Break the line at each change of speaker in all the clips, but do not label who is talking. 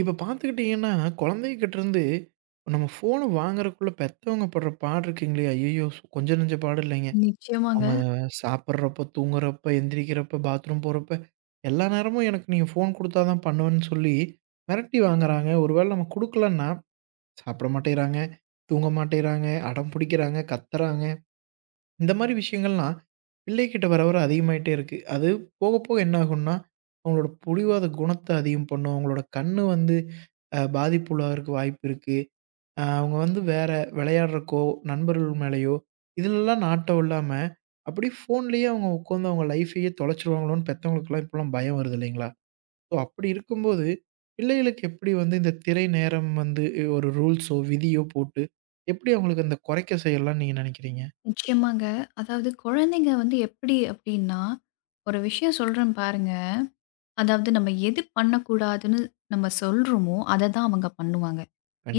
இப்ப பார்த்துக்கிட்டீங்கன்னா, குழந்தைகிட்டருந்து நம்ம ஃபோன வாங்குறதுக்குள்ள பெத்தவங்க படுற பாடு இருக்குங்களே! ஐயய்யோ! கொஞ்சம் நஞ்ச பாடு இல்லைங்க.
நிச்சயமாங்க,
அவங்க சாப்பிடுறப்ப, தூங்குறப்ப, எந்திரிக்கிறப்ப, பாத்ரூம் போறப்ப, எல்லா நேரமும் எனக்கு நீங்க ஃபோன் குடுத்தா தான் பண்ணுவேன்னு சொல்லி மிரட்டி வாங்குறாங்க. ஒரு வேள நம்ம குடுக்கலன்னா, சாப்பிட மாட்டேங்கிறாங்க, தூங்க மாட்டேங்கிறாங்க, அடம் பிடிக்கிறாங்க, கத்துறாங்க. இந்த மாரி விஷயங்கள்லாம் பிள்ளைகிட்ட வர, வர அதிகமாயிட்டே இருக்கு. அது போக, போக என்ன ஆகும்னா, அவங்களோட புடிவாத குணத்த அதிகம் பண்ணும். அவங்களோட கண்ணு வந்து பாதிப்புள்ளாகறக்கு வாய்ப்பு இருக்கு. அவங்க வந்து வேற விளையாடுறக்கோ, நண்பர்கள் மேலயோ, இதுலலாம் நாட்டம் இல்லாம, அப்படியே ஃபோன்லயே அவங்க உட்காந்து அவங்க லைஃபையே தொலைச்சுருவாங்களோன்னு பெத்தவங்களுக்குலாம் இப்போலாம் பயம் வருது இல்லைங்களா? ஸோ அப்படி இருக்கும்போது, பிள்ளைகளுக்கு எப்படி வந்து இந்த திரை நேரம் வந்து ஒரு ரூல்ஸோ, விதியோ போட்டு, எப்படி அவங்களுக்கு அந்த குறைக்க செய்யலாம்ன்னு நீங்க நெனைக்கிறீங்க?
நிச்சயமாங்க. அதாவது குழந்தைங்க வந்து எப்படி அப்படின்னா, ஒரு விஷயம் சொல்றேன் பாருங்க. அதாவது நம்ம எது பண்ணக்கூடாதுன்னு நம்ம சொல்றோமோ, அத தான் அவங்க பண்ணுவாங்க.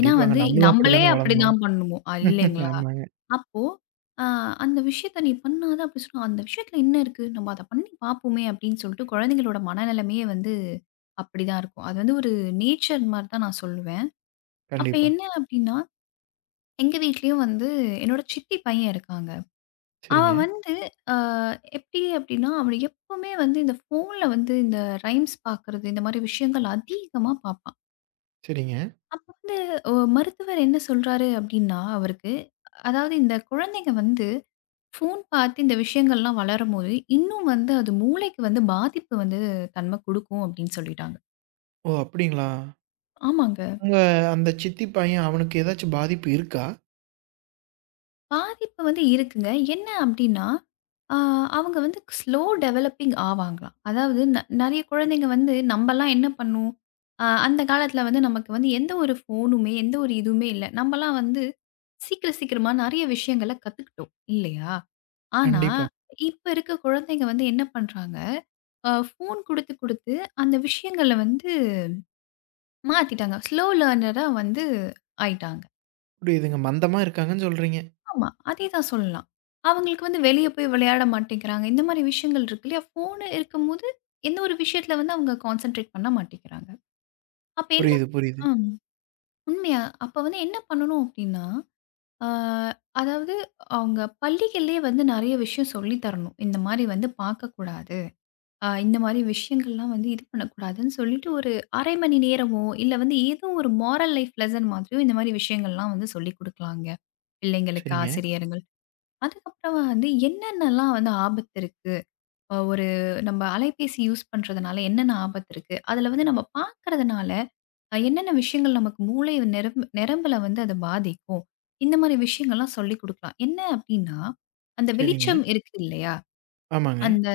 ஏன்னா வந்து
நம்மளும்
நம்மளே
அப்படித்தானே வளர்ந்தோம்.
அப்படிதான் பண்ணுவோம். இல்லைங்களா?
ஆமாங்க.
அப்போ அ அந்த விஷயத்த நீ பண்ணாத அப்படி சொன்னா, அந்த விஷயத்துல என்ன இருக்கு? நம்ம அத பண்ணி பார்ப்போமே அப்படின்னு சொல்லிட்டு குழந்தைங்களோட மனநிலைமையே வந்து அப்படிதான் இருக்கும். அது வந்து ஒரு நேச்சர் மாரி தான் நான் சொல்லுவேன். அப்ப
கண்டிப்பா.
என்ன அப்படின்னா, எங்க வீட்லயும் வந்து என்னோட சித்தி பையன் இருக்காங்க.
சரிங்க,
அவன் வந்து அ எப்படி அப்படின்னா, அவன் எப்பவுமே வந்து இந்த ஃபோன்ல வந்து இந்த ரைம்ஸ் பார்க்கறது, இந்த மாரி விஷயங்கள் அதிகமா பார்ப்பான்.
சரிங்க.
அப்ப வந்து மருத்துவர் என்ன சொல்றாரு அப்படின்னா, அவருக்கு அதாவது இந்த குழந்தைங்க வந்து ஃபோன் பார்த்து இந்த விஷயங்கள்லாம் வளரும்போது, இன்னும் வந்து அது மூளைக்கு வந்து பாதிப்பு வந்து தன்மை குடுக்கும் அப்படின்னு சொல்லிட்டாங்க.
ஓ! அப்படிங்களா?
ஆமாங்க.
உங்க அந்த சித்தி பையன் அவனுக்கு ஏதாச்சும் பாதிப்பு இருக்கா?
பாதிப்பு வந்து இருக்குங்க. என்ன அப்டின்னா, ஆ அவங்க வந்து ஸ்லோ டெவலப்பிங் ஆவாங்களாம். அதாவது நெறைய குழந்தைங்க வந்து நம்பலாம் என்ன பண்ணும்? அந்த காலத்துல வந்து நமக்கு வந்து எந்த ஒரு ஃபோனுமே, எந்த ஒரு இதுவுமே இல்ல. நம்பலாம் வந்து சீக்கிர சீக்கிரமா நெறைய விஷயங்கள கத்துக்கிட்டோம் இல்லையா? ஆனா,
கண்டிப்பா.
இப்ப இருக்க குழந்தைங்க வந்து என்ன பண்றாங்க? ஃபோன் குடுத்து குடுத்து அந்த விஷயங்கள வந்து மாத்திட்டாங்க. ஸ்லோ லேர்னரா வந்து ஆயிட்டாங்க.
புரியுதுங்க. மந்தமா இருக்காங்கன்னு சொல்றீங்க.
ஆமா. அதேதான் சொல்லலாம். அவங்களுக்கு வந்து வெளிய போய் விளையாட மாட்டேங்கிறாங்க. இந்த மாரி விஷயங்கள் இருக்கு இல்லையா? ஃபோனு இருக்கும்போது, எந்த ஒரு விஷயத்துல வந்து அவங்க கான்சன்ட்ரேட் பண்ண மாட்டேங்கிறாங்க. அப்ப என்ன
புரியுது, புரியுது.
ஆ உண்மையா. அப்ப வந்து என்ன பண்ணணும் அப்டின்னா, ஆ அதாவது அவங்க பள்ளிகள்லயே வந்து நெறைய விஷயம் சொல்லி தரணும். இந்த மாரி வந்து பார்க்கக்கூடாது. இந்த மாரி விஷயங்கள்லாம் வந்து இது பண்ணக்கூடாதுன்னு சொல்லிட்டு, ஒரு 1/2 மணி நேரமோ, இல்ல வந்து ஏதோ ஒரு மாரல் லைஃப் லெசன் மாதிரியோ இந்த மாரி விஷயங்கள்லாம் வந்து சொல்லிக் குடுக்கலாங்க. பிள்ளைங்களுக்கு,
சரிங்க,
ஆசிரியருங்கள் அதுக்கப்புறம் வந்து என்னென்னலாம் வந்து ஆபத்து இருக்கு? ஒரு நம்ம அலைபேசி யூஸ் பண்றதுனால என்னென்ன ஆபத்து இருக்கு? அதுல வந்து நம்ம பார்க்கறதுனால என்னென்ன விஷயங்கள் நமக்கு மூளை நிரம்ப நரம்புல வந்து அது பாதிக்கும்? இந்த மாரி விஷயங்கள்லாம் சொல்லிக் குடுக்கலாம். என்ன அப்டின்னா, அந்த
சரிங்க.
வெளிச்சம் இருக்கு இல்லையா?
ஆமாங்க.
அந்த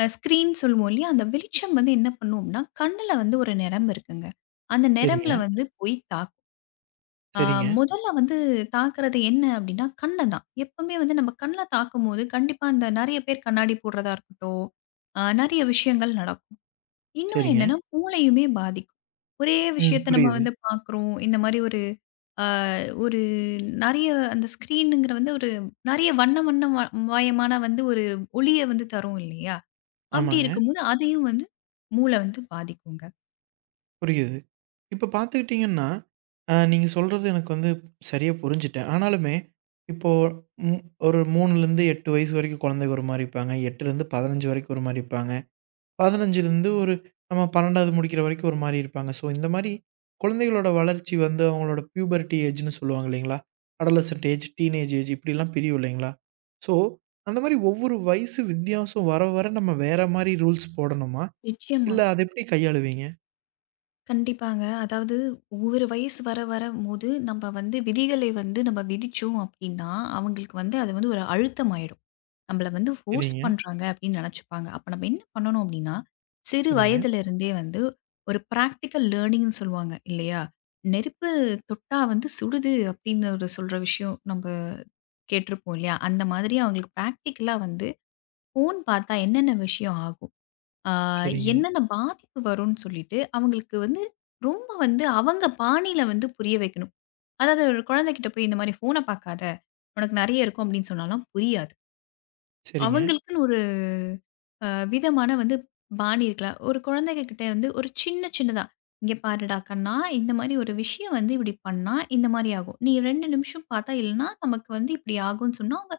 ஸ்க்ரீன் சொல்லுவோம் இல்லையா? அந்த வெளிச்சம் வந்து என்ன பண்ணும்னா, கண்ணுல வந்து ஒரு நரம்பு இருக்குங்க. அந்த நரம்புல
சரிங்க,
வந்து போய் தாக்கும். ஆ
சரிங்க,
முதல்ல வந்து தாக்குறது என்ன அப்டின்னா, கண்ண தான். எப்பவுமே வந்து நம்ம கண்ல தாக்கும்போது, கண்டிப்பா அந்த நெறைய பேர் கண்ணாடி போடுறதா இருக்கட்டும், நெறைய விஷயங்கள் நடக்கும். இன்னொன்னு
சரிங்க.
என்னன்னா, மூளையுமே பாதிக்கும். ஒரே
ம்.
விஷயத்த நம்ம
புரியுது.
வந்து பாக்குறோம். இந்த மாரி ஒரு அ ஒரு நெறைய அந்த ஸ்க்ரீனுங்கிற வந்து ஒரு நெறைய வண்ண வண்ண மயமான வந்து ஒரு ஒளிய வந்து தரும் இல்லையா? அப்டி
ஆமாங்க.
இருக்கும்போது, அதையும் வந்து மூள வந்து பாதிக்குங்க.
புரியுது. இப்ப பார்த்துக்கிட்டீங்கன்னா, நீங்க சொல்றது எனக்கு வந்து சரியா புரிஞ்சுட்டேன். ஆனாலுமே, இப்போ ஒரு 3லருந்து 8 வயசு வரைக்கும் குழந்தைங்க ஒரு மாரி இருப்பாங்க. 8லருந்து 15 வரைக்கும் ஒரு மாரி இருப்பாங்க. 15லருந்து ஒரு நம்ம 12வது முடிக்கிற வரைக்கும் ஒரு மாரி இருப்பாங்க. ஸோ, இந்த மாரி குழந்தைகளோட வளர்ச்சி வந்து அவங்களோட பியூபர்ட்டி ஏஜ்ன்னு சொல்லுவாங்க இல்லைங்களா? அடாலசன்ட் ஏஜ், டீனேஜ் ஏஜ் இப்படிலாம் பிரியும் இல்லைங்களா? ஸோ, அந்த மாரி ஒவ்வொரு வயசு வித்தியாசம் வர, வர நம்ம வேற மாரி ரூல்ஸ் போடணுமா?
நிச்சயமா.
இல்ல அத எப்படி கையாளுவீங்க?
கண்டிப்பாங்க. அதாவது ஒவ்வொரு வயசு வர வரம்போது, நம்ம வந்து விதிகளை வந்து நம்ம விதிச்சோம் அப்டின்னா, அவங்களுக்கு வந்து அது வந்து ஒரு அழுத்தமாயிடும். நம்மள வந்து ஃபோர்ஸ்
சரிங்க,
பண்றாங்க அப்டின்னு நெனச்சுப்பாங்க. அப்ப நம்ம என்ன பண்ணணும் அப்டின்னா, சிறு
சரிங்க,
வயதிலிருந்தே வந்து ஒரு பிராக்டிகல் லேர்னிங்ன்னு சொல்லுவாங்க இல்லையா? நெருப்பு தொட்டா வந்து சுடுது அப்டின்னு ஒரு சொல்ற விஷயம் நம்ம கேட்டுருப்போம் இல்லையா? அந்த மாதிரி அவங்களுக்கு பிராக்டிகலா வந்து ஃபோன் பாத்தா என்னென்ன விஷயம் ஆகும்? ஆ
சரிங்க,
என்னென்ன பாதிப்பு வரும்ன்னு சொல்லிட்டு, அவங்களுக்கு வந்து ரொம்ப வந்து அவங்க பாணியில வந்து புரிய வைக்கணும். அதாவது ஒரு குழந்தைகிட்ட போய் இந்த மாரி ஃபோன பார்க்காத, உனக்கு நெறைய இருக்கும் அப்படின்னு சொன்னாலாம் புரியாது.
சரிங்க,
அவங்களுக்குன்னு ஒரு அ விதமான வந்து பாணி இருக்குல. ஒரு குழந்தைங்க கிட்ட வந்து ஒரு சின்ன சின்னதா, "இங்க பாருடா கண்ணா, இந்த மாரி ஒரு விஷயம் வந்து இப்படி பண்ணா இந்த மாரி ஆகும். நீ 2 நிமிஷம் பார்த்தா இல்லன்னா நமக்கு வந்து இப்படி ஆகும்ன்னு" சொன்னா, அவங்க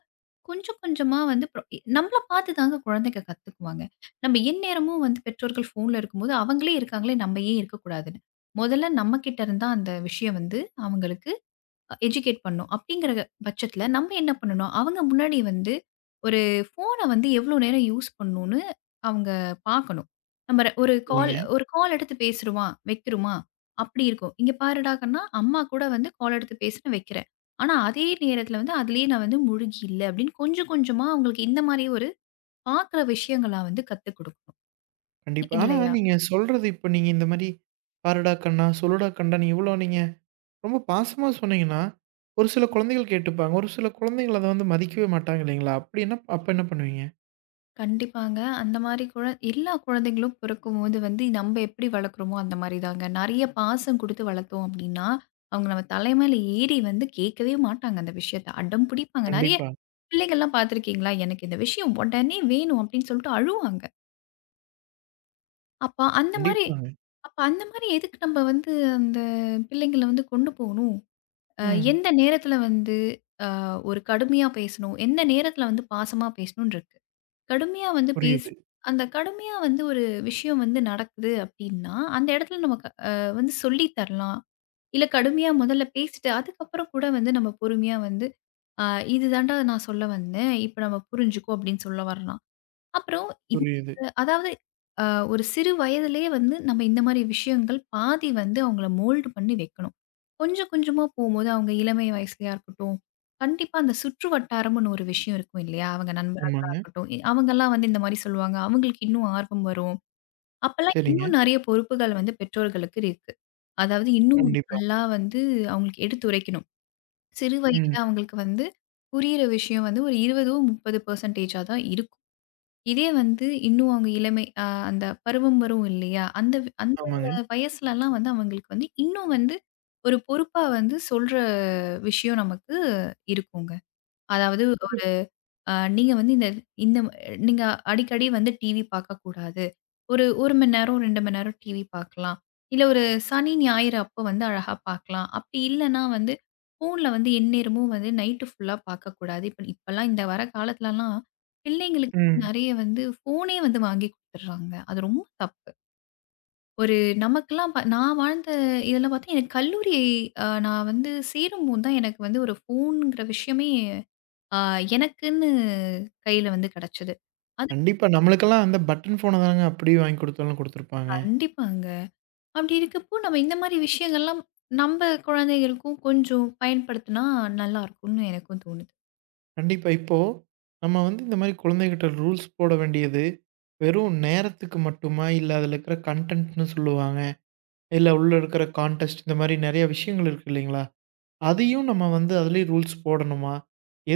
கொஞ்சம் கொஞ்சமா வந்து அப்புறம் நம்மள பார்த்து தாங்க குழந்தைங்க கத்துக்குவாங்க. நம்ம எந்நேரமும் வந்து பெற்றோர்கள் ஃபோன்ல இருக்கும்போது, அவங்களே இருக்காங்களே நம்ம ஏன் இருக்கக்கூடாதுன்னு. முதல்ல நம்ம கிட்ட இருந்தா அந்த விஷயம் வந்து அவங்களுக்கு எஜுகேட் பண்ணணும். அப்படிங்கிற பட்சத்தில நம்ம என்ன பண்ணணும், அவங்க முன்னாடி வந்து ஒரு ஃபோன வந்து எவ்வளோ நேரம் யூஸ் பண்ணணும்னு அவங்க பார்க்கணும். நம்ம ஒரு கால்
சரிங்க.
ஒரு கால் எடுத்து பேசுறோமா, வைக்கிறோமா, அப்படி இருக்கும். இங்க பாருடா கண்ணா, அம்மா கூட வந்து கால் எடுத்து பேசுறேன், வைக்கிறேன். ஆனா அதே நேரத்தில வந்து அதிலேயே நான் வந்து முழுகி இல்ல அப்படின்னு கொஞ்சம் கொஞ்சமா அவங்களுக்கு இந்த மாரி ஒரு பார்க்குற விஷயங்கள வந்து கத்துக் குடுக்கணும்.
கண்டிப்பா. ஆனா
இல்லையா?
நீங்க சொல்றது இப்ப நீங்க இந்த மாரி "பாருடா கண்ணா, சொல்லுடா கண்டான்னு" இவ்வளோ நீங்க ரொம்ப பாசமா சொன்னீங்கன்னா, ஒரு சில குழந்தைகள் கேட்டுப்பாங்க. ஒரு சில குழந்தைகள் அத வந்து மதிக்கவே மாட்டாங்க இல்லைங்களா? அப்படி என்ன அப்ப என்ன பண்ணுவீங்க?
கண்டிப்பாங்க. அந்த மாரி எல்லா குழந்தைகளும் பிறக்கும்போது வந்து நம்ம எப்படி வளர்க்குறோமோ அந்த மாரி தாங்க. நெறைய பாசம் குடுத்து வளர்த்தோம் அப்படின்னா, அவங்க நம்ம தலை மேல ஏறி வந்து கேட்கவே மாட்டாங்க அந்த விஷயத்த. அடம் பிடிப்பாங்க. நெறைய
கண்டிப்பா,
பிள்ளைகள்லாம் பார்த்துருக்கீங்களா? எனக்கு இந்த விஷயம் உடனே வேணும் அப்படின்னு சொல்லிட்டு அழுவாங்க. அப்ப அந்த மாரி
கண்டிப்பாங்க.
அப்ப அந்த மாரி எதுக்கு நம்ம வந்து அந்த பிள்ளைங்கள வந்து கொண்டு போணும்? அ
ம்.
எந்த நேரத்துல வந்து ஒரு கடுமையா பேசணும்? எந்த நேரத்துல வந்து பாசமா பேசணும்னு இருக்கு. கடுமையா வந்து பேசு
புரியுது,
அந்த கடுமையா வந்து ஒரு விஷயம் வந்து நடக்குது அப்டின்னா, அந்த இடத்துல நம்ம க அ வந்து சொல்லி தரலாம். இல்ல கடுமையா முதல்ல பேசிட்டு, அதுக்கப்புறம் கூட வந்து நம்ம பொறுமையா வந்து, "அ இதுதான்டா நான் சொல்ல வந்தேன். இப்ப நம்ம புரிஞ்சுக்கோ" அப்டின்னு சொல்ல வரலாம். அப்புறம் இந்த
புரியுது.
அதாவது அ ஒரு சிறு வயதிலேயே வந்து நம்ம இந்த மாரி விஷயங்கள் பாதி வந்து அவங்கள மோல்டு பண்ணி வைக்கணும். கொஞ்சம் கொஞ்சமா போம்போது அவங்க இளமை வயசுலயா இருக்கட்டும், கண்டிப்பா அந்த சுற்று வட்டாரம்னு ஒரு விஷயம் இருக்கும் இல்லையா? அவங்க நண்பர்களா
ஆமாங்க.
இருக்கட்டும், அவங்கலாம் வந்து இந்த மாரி சொல்லுவாங்க. அவங்களுக்கு இன்னும் ஆர்வம் வரும். அப்பலாம்
சரிங்க.
இன்னும் நெறைய பொறுப்புகள் வந்து பெற்றோர்களுக்கு இருக்கு. அதாவது இன்னும்
கண்டிப்பா.
நல்லா வந்து அவங்களுக்கு எடுத்துரைக்கணும். சிறு வயதில
ம்.
அவங்களுக்கு வந்து புரியிற விஷயம் வந்து ஒரு 20 30% தான் இருக்கும். இதே வந்து இன்னும் அவங்க இளமை அந்த பருவம் வரும் இல்லையா? அந்த அந்த
ஆமாங்க.
வயசுலலாம் வந்து அவங்களுக்கு வந்து இன்னும் வந்து ஒரு பொறுப்பா வந்து சொல்ற விஷயம் நமக்கு இருக்குங்க. அதாவது நீங்க வந்து இந்த இந்த நீங்க அடிக்கடி வந்து டிவி பார்க்கக்கூடாது. ஒரு 1 மணி நேரம், 2 மணி நேரம் டிவி பார்க்கலாம். இல்ல ஒரு சனி, ஞாயிறு அப்போ வந்து அழகா பார்க்கலாம். அப்படி இல்லன்னா வந்து ஃபோன்ல வந்து எந்நேரமும் வந்து நைட்டு ஃபுல்லா பார்க்கக்கூடாது. இப்ப இப்பலாம் இந்த வர காலத்துலலாம் பிள்ளைங்களுக்கு
ம்.
நெறைய வந்து ஃபோனே வந்து வாங்கி குடுத்துடுறாங்க. அது ரொம்ப தப்பு. ஒரு நமக்கெல்லாம் நான் வாழ்ந்த இதெல்லாம் பார்த்தா எனக்கு கல்லூரி நான் வந்து சேரும்போது தான் எனக்கு வந்து ஒரு ஃபோன்ங்கிற விஷயமே ஆ எனக்குன்னு கையில வந்து கிடைச்சது. அது
கண்டிப்பா. நம்மளுக்கெல்லாம் அந்த பட்டன் ஃபோன தாங்க அப்படியே வாங்கி குடுத்தாலும் குடுத்துருப்பாங்க.
கண்டிப்பாங்க. அப்படி இருக்கப்போ, நம்ம இந்த மாரி விஷயங்கள்லாம் நம்ப குழந்தைகளுக்கும் கொஞ்சம் பயன்படுத்துனா நல்லாருக்கும்னு எனக்கும் தோணுது.
கண்டிப்பா. இப்போ நம்ம வந்து இந்த மாரி குழந்தைகிட்ட ரூல்ஸ் போட வேண்டியது, வெறும் நேரத்துக்கு மட்டுமா? இல்ல அதில இருக்கிற கன்டென்ட்ன்னு சொல்லுவாங்க. இல்ல உள்ள இருக்கிற கான்டெஸ்ட் இந்த மாரி நெறைய விஷயங்கள் இருக்கு இல்லைங்களா? அதையும் நம்ம வந்து அதிலயே ரூல்ஸ் போடணுமா?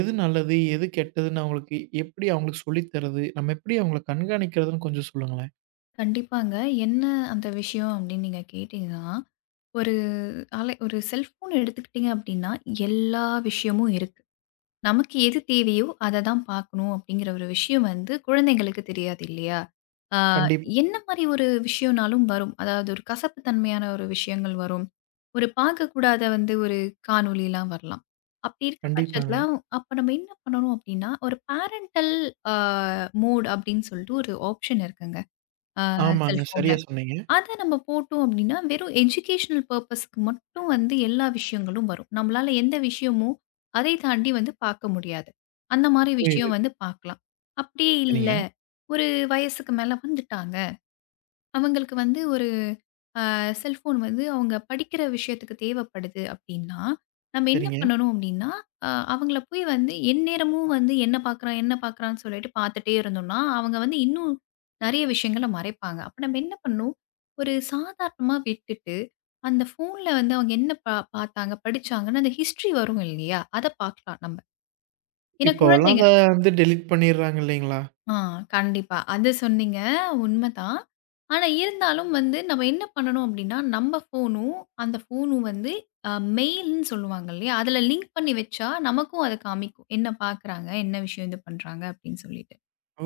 எது நல்லது? எது கெட்டதுன்னு அவங்களுக்கு எப்படி அவங்களுக்கு சொல்லி தர்றது? நம்ம எப்படி அவங்கள கண்காணிக்கிறதுன்னு கொஞ்சம் சொல்லுங்களேன்.
கண்டிப்பாங்க. என்ன அந்த விஷயம் அப்படின்னு நீங்க கேட்டீங்கன்னா, ஒரு ஒரு செல்ஃபோன் எடுத்துக்கிட்டீங்க அப்படின்னா, எல்லா விஷயமும் இருக்கு. நமக்கு எது தேவையோ அத தான் பார்க்கணும் அப்படிங்கிற ஒரு விஷயம் வந்து குழந்தைங்களுக்கு தெரியாது இல்லையா? ஆ
கண்டிப்பா,
என்ன மாரி ஒரு விஷயம்னாலும் வரும். அதாவது ஒரு கசப்பு தன்மையான ஒரு விஷயங்கள் வரும். ஒரு பார்க்கக்கூடாத வந்து ஒரு காணொளிலாம் வரலாம். அப்படி இருக்க பட்சத்தில
கண்டிப்பாங்க.
அப்ப நம்ம என்ன பண்ணணும் அப்படின்னா, ஒரு பேரன்டல் ஆ மோட் அப்படின்னு சொல்லிட்டு ஒரு ஆப்ஷன் இருக்குங்க.
ஆமாங்க.
செல்ஃபோன்ல.
சரியா சொன்னீங்க.
அத நம்ம போட்டோம் அப்டின்னா, வெறும் எஜுகேஷனல் பர்ப்பஸ்க்கு மட்டும் வந்து எல்லா விஷயங்களும் வரும். நம்மளால எந்த விஷயமும் அதை தாண்டி வந்து பார்க்க முடியாது. அந்த மாரி
புரியுது.
விஷயம் வந்து பார்க்கலாம். அப்டியே இல்ல,
சரிங்க,
ஒரு வயசுக்கு மேல வந்துட்டாங்க. அவங்களுக்கு வந்து ஒரு செல்ஃபோன் வந்து அவங்க படிக்கிற விஷயத்துக்கு தேவைப்படுது அப்படின்னா, நம்ம என்ன
சரிங்க.
பண்ணணும் அப்படின்னா, அவங்கள போய் வந்து எந்நேரமும் வந்து என்ன பார்க்குறான், என்ன பார்க்குறான்னு சொல்லிட்டு பார்த்துட்டே இருந்தோம்னா, அவங்க வந்து இன்னும் நெறைய விஷயங்கள மறைப்பாங்க. அப்ப நம்ம என்ன பண்ணணும், ஒரு சாதாரணமா விட்டுட்டு, அந்த ஃபோன்ல வந்து அவங்க என்ன பார்த்தாங்க, படிச்சாங்கன்னு அந்த ஹிஸ்ட்ரி வரும் இல்லையா? அத பார்க்கலாம் நம்ம. ஏன்னா
இப்போலாம்
குழந்தைங்க
அத வந்து டெலீட் பண்ணிடுறாங்க இல்லைங்களா?
ஆ, கண்டிப்பா. அது சொன்னீங்க. உண்மதான். ஆனா, இருந்தாலும் வந்து நம்ம என்ன பண்ணணும் அப்டின்னா, நம்ம ஃபோனும், அந்த ஃபோனும் வந்து அ மெயில்ன்னு சொல்லுவாங்க இல்லையா? அதுல லிங்க் பண்ணி வச்சா, நமக்கும் அது காமிக்கும். என்ன பாக்குறாங்க? என்ன விஷயம் இது பண்றாங்க? அப்டின்னு சொல்லிட்டு.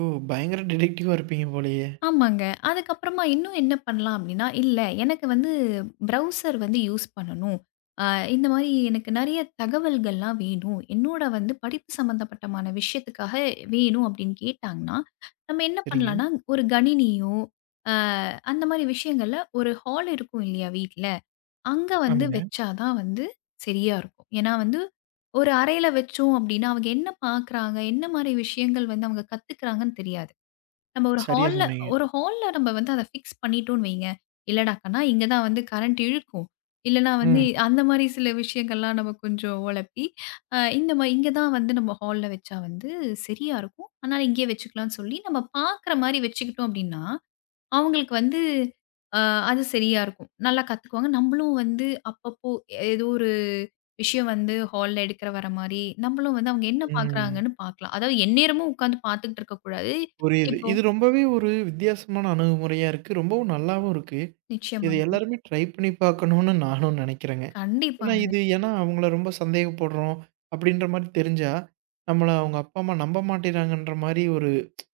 ஓ! பயங்கர டிடெக்டிவா இருப்பீங்க போலயே!
ஆமாங்க. அதுக்கப்புறமா இன்னும் என்ன பண்ணலாம் அப்டின்னா, இல்ல எனக்கு வந்து ப்ரௌசர் வந்து யூஸ் பண்ணணும். அ இந்த மாரி எனக்கு நெறைய தகவல்கள்லாம் வேணும். என்னோட வந்து படிப்பு சம்மந்தப்பட்டமான விஷயத்துக்காக வேணும் அப்டின்னு கேட்டாங்கன்னா, நம்ம என்ன
சரிங்க.
பண்ணலான்னா, ஒரு கணினியோ, அ அந்த மாரி விஷயங்கள்ல ஒரு ஹால் இருக்கும் இல்லையா வீட்ல, அங்க வந்து
ஆமாங்க.
வச்சா தான் வந்து சரியா இருக்கும். ஏன்னா வந்து ஒரு அறையில வச்சோம் அப்டின்னா, அவங்க என்ன பாக்குறாங்க? என்ன மாரி விஷயங்கள் வந்து அவங்க கத்துக்கிறாங்கன்னு தெரியாது. நம்ம ஒரு
சரியா
ஹால்ல
சொன்னீங்க.
ஒரு ஹால்ல நம்ம வந்து அத ஃபிக்ஸ் பண்ணிட்டோம்னு வைங்க. இல்லடா கண்ணா, இங்க தான் வந்து கரண்ட் இழுக்கும். இல்லன்னா வந்து
ம்,
அந்த மாரி சில விஷயங்கள்லாம் நம்ம கொஞ்சம் ஒழப்பி, இந்த மாரி இங்க தான் வந்து நம்ம ஹால்ல வச்சா வந்து சரியா இருக்கும். அதனால இங்கேயே வச்சுக்கலாம்னு சொல்லி நம்ம பார்க்குற மாரி வச்சுக்கிட்டோம் அப்டின்னா, அவங்களுக்கு வந்து அ அது சரியா இருக்கும். நல்லா கத்துக்குவாங்க. நம்மளும் வந்து அப்பப்போ ஏதோ ஒரு விஷயம் வந்து ஹால்ல எடுக்கிற வர மாரி, நம்மளும் வந்து அவங்க என்ன
ம்.
பார்க்குறாங்கன்னு பார்க்கலாம். அதாவது எந்நேரமும் உட்காந்து பார்த்துக்கிட்டு இருக்கக்கூடாது.
புரியுது.
இப்போ
இது ரொம்பவே ஒரு வித்தியாசமான அணுகுமுறையா இருக்கு. ரொம்பவும் நல்லாவும் இருக்கு. இத
நிச்சயமாங்க.
எல்லாருமே ட்ரை பண்ணி பார்க்கணும்னு நானும் நெனைக்கிறேங்க. ஏன்னா
கண்டிப்பாங்க,
இது ஏன்னா அவங்கள ரொம்ப சந்தேகப்படுறோம் அப்படின்ற மாரி தெரிஞ்சா, நம்மள அவங்க அப்பா, அம்மா நம்ப மாட்டேங்கிறாங்கன்ற மாரி ஒரு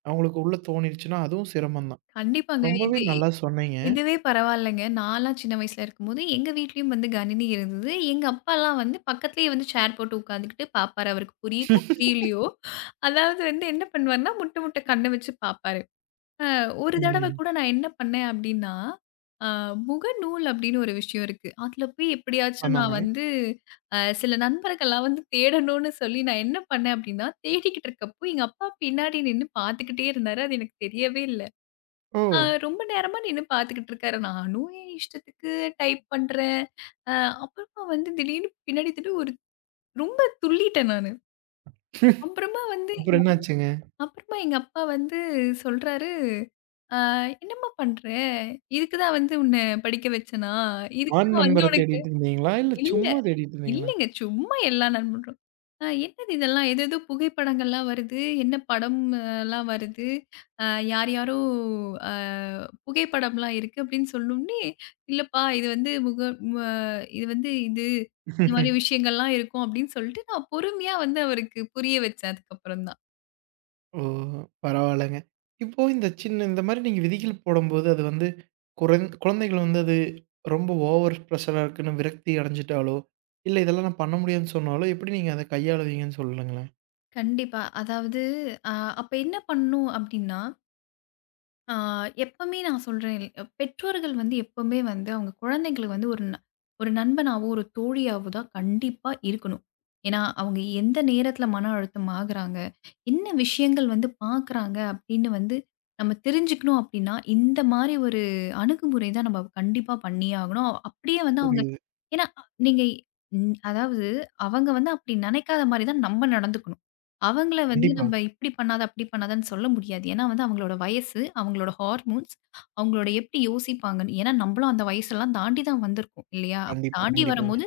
அவங்களுக்கு உள்ள தோணிருச்சுன்னா, அதுவும் சிரமம் தான்.
கண்டிப்பாங்க.
ரொம்பவே
இது
நல்லா சொன்னீங்க.
இதுவே பரவாயில்லங்க. நான்லாம் சின்ன வயசுல இருக்கும்போது, எங்க வீட்லயும் வந்து கணினி இருந்தது. எங்க அப்பாலாம் வந்து பக்கத்துலயே வந்து சேர் போட்டு உட்காந்துக்கிட்டு பார்ப்பாரு. அவருக்கு புரியுதோ, புரியலையோ! அதாவது வந்து என்ன பண்ணுவாருன்னா, முட்ட முட்ட கண்ண வச்சு பார்ப்பாரு. அ ஒரு தடவ
ம்.
கூட நான் என்ன பண்ணேன் அப்டின்னா, அ முகநூல் அப்டின்னு ஒரு விஷயம் இருக்கு. அதுல போய் எப்படியாச்சும் நான்
ஆமாங்க.
வந்து சில நண்பர்கள்லாம் வந்து தேடணும்னு சொல்லி நான் என்ன பண்ணேன் அப்டின்னா, தேடிக்கிட்டு இருக்கப்போ எங்க அப்பா பின்னாடி நின்னு பார்த்துக்கிட்டே இருந்தாரு. அது எனக்கு தெரியவே இல்ல.
ஓ!
அ ரொம்ப நேரமா நின்னு பார்த்துக்கிட்டு இருக்காரு. நானும் என் இஷ்டத்துக்கு டைப் பண்றேன். அ அப்புறமா வந்து திடீர்னு பின்னாடி திடீர்னு ஒரு ரொம்ப துள்ளிட்டேன் நானு. அப்புறமா வந்து
அப்புறம் என்னாச்சுங்க?
அப்புறமா எங்க அப்பா வந்து சொல்றாரு ஆ என்னம்மா பண்ற? இதுக்கு தான் வந்து உன்ன படிக்க வச்சேனா? இதுக்கு
ஆண்
தான் வந்து
நண்பர
உனக்கு
தேடிட்டு இருந்தீங்களா? இல்ல
இல்ல,
சும்மா தேடிட்டு இருந்தீங்களா?
இல்லங்க. சும்மா எல்லா நண்பரும். என்னது இதெல்லாம்? ஏதேதோ புகைப்படங்கள்லாம் வருது. என்ன படம் ஆ, எல்லாம் வருது. அ யார் யாரோ அ புகைப்படம்லாம் இருக்கு அப்படின்னு சொன்னோனே, இல்லப்பா இது வந்து ம இது வந்து இது. இந்த மாரி விஷயங்கள்லாம் இருக்கும் அப்படின்னு சொல்லிட்டு நான் பொறுமையா வந்து அவருக்கு புரிய வச்சேன் அதுக்கப்புறம் தான்.
ஓ! பரவால்லங்க. இப்போ இந்த சின்ன இந்த மாரி நீங்க விதிகள் போடம்போது, அது வந்து குழந்தைகள் வந்து அது ரொம்ப ஓவர் ப்ரெஷரா இருக்குன்னு விரக்தி அடைஞ்சுட்டாலோ, இல்ல இதெல்லாம் நான் பண்ண முடியாதுன்னு சொன்னாலோ, எப்படி நீங்க அத கையாளுவீங்கன்னு சொல்லுங்களேன்?
கண்டிப்பா. அதாவது அ அப்ப என்ன பண்ணணும் அப்படின்னா, ஆ, எப்பவுமே நான் சொல்றேன் பெற்றோர்கள் வந்து எப்பவுமே வந்து அவங்க குழந்தைங்களுக்கு வந்து ஒரு நண்பனாவோ, ஒரு தோழியாவோ தான் கண்டிப்பா இருக்கணும். ஏன்னா, அவங்க எந்த நேரத்தில மன அழுத்தம் ஆகுறாங்க, என்ன விஷயங்கள் வந்து பார்க்குறாங்க அப்படின்னு வந்து நம்ம தெரிஞ்சுக்கணும் அப்படின்னா, இந்த மாரி ஒரு அணுகுமுறை தான் நம்ம கண்டிப்பா பண்ணியே ஆகணும். அப்படியே வந்து அவங்க
புரியுது.
ஏன்னா, நீங்க அதாவது அவங்க வந்து அப்படி நினைக்காத மாரி தான் நம்ம நடந்துக்கணும். அவங்கள வந்து
கண்டிப்பா,
நம்ம இப்படி பண்ணாத, அப்படி பண்ணாதன்னு சொல்ல முடியாது. ஏன்னா வந்து அவங்களோட வயசு, அவங்களோட ஹார்மோன்ஸ், அவங்களோட எப்படி யோசிப்பாங்கன்னு. ஏன்னா நம்மளும் அந்த வயசெல்லாம் தாண்டி தான் வந்திருக்கோம் இல்லையா?
கண்டிப்பா,
தாண்டி
கண்டிப்பாங்க.
வரும்போது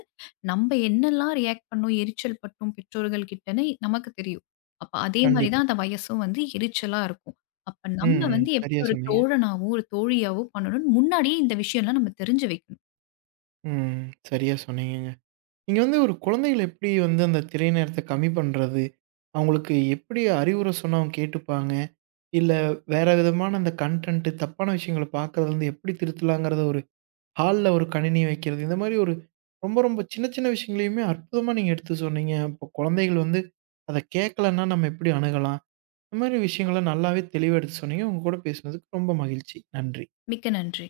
நம்ம என்னெல்லாம் ரியாக்ட் பண்ணோம், எரிச்சல் பட்டோம் பெற்றோர்கள் கிட்டன்னு நமக்கு தெரியும். அப்ப அதே மாரி
கண்டிப்பா.
தான் அந்த வயசும் வந்து எரிச்சலா இருக்கும். அப்ப நம்ம
ம், ம்.
வந்து எப்படி
சரியா
ஒரு
சொன்னீங்க.
தோழனாவோ, ஒரு தோழியாவோ பண்ணணும்னு முன்னாடியே இந்த விஷயம்லாம் நம்ம தெரிஞ்சு வைக்கணும்.
ம். சரியா சொன்னீங்கங்க. நீங்க வந்து ஒரு குழந்தைகள எப்படி வந்து அந்த திரை நேரத்த கம்மி பண்றது? அவங்களுக்கு எப்படி அறிவுரை சொன்னா அவங்க கேட்டுப்பாங்க? இல்ல, வேற விதமான அந்த கன்டென்ட் தப்பான விஷயங்கள பார்க்கறதுலருந்து எப்படி திருத்தலாங்கிறத ஒரு ஹால்ல ஒரு கணினி வைக்கிறது. இந்த மாரி ஒரு ரொம்ப, ரொம்ப சின்ன, சின்ன விஷயங்களையுமே அற்புதமா நீங்க எடுத்து சொன்னீங்க. இப்போ குழந்தைகள் வந்து அத கேட்கலன்னா நம்ம எப்படி அணுகலாம்? இந்த மாரி விஷயங்கள நல்லாவே தெளிவா எடுத்து சொன்னீங்க. உங்க கூட பேசுனதுக்கு ரொம்ப மகிழ்ச்சி. நன்றி.
மிக்க நன்றி.